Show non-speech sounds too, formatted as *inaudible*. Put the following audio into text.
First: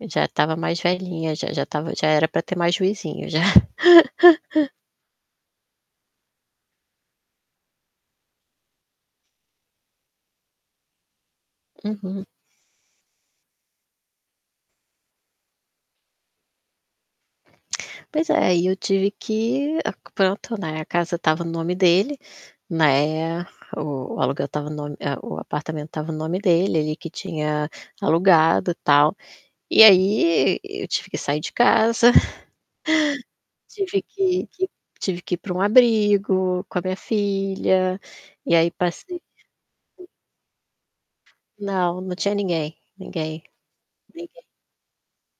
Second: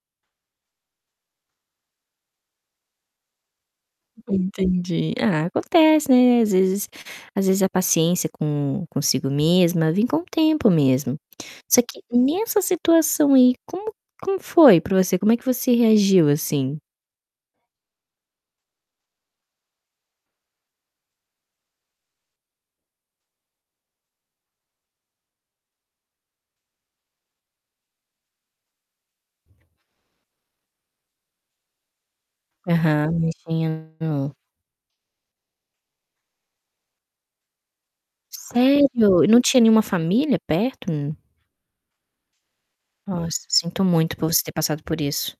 Já estava mais velhinha, já já estava já era para ter mais juizinho já. *laughs* Entendi, ah, acontece, né, às vezes às vezes a paciência com consigo mesma, vem com o tempo mesmo. Só que Uhum. nessa situação aí como como foi para você? Como é que você reagiu, assim? Pois é, e eu tive que pronto, né, a casa estava no nome dele, né, o o aluguel estava no nome o apartamento estava no nome dele, ele que tinha alugado, tal. E aí e eu tive que sair de casa, Aham, *chuckles* tive entendo. que que tive que ir para um abrigo com a minha filha, e aí passei Sério? E não tinha nenhuma *unintelligible* família perto? Não, não tinha ninguém, Nossa, ninguém, sinto muito por você ninguém ter passado por isso.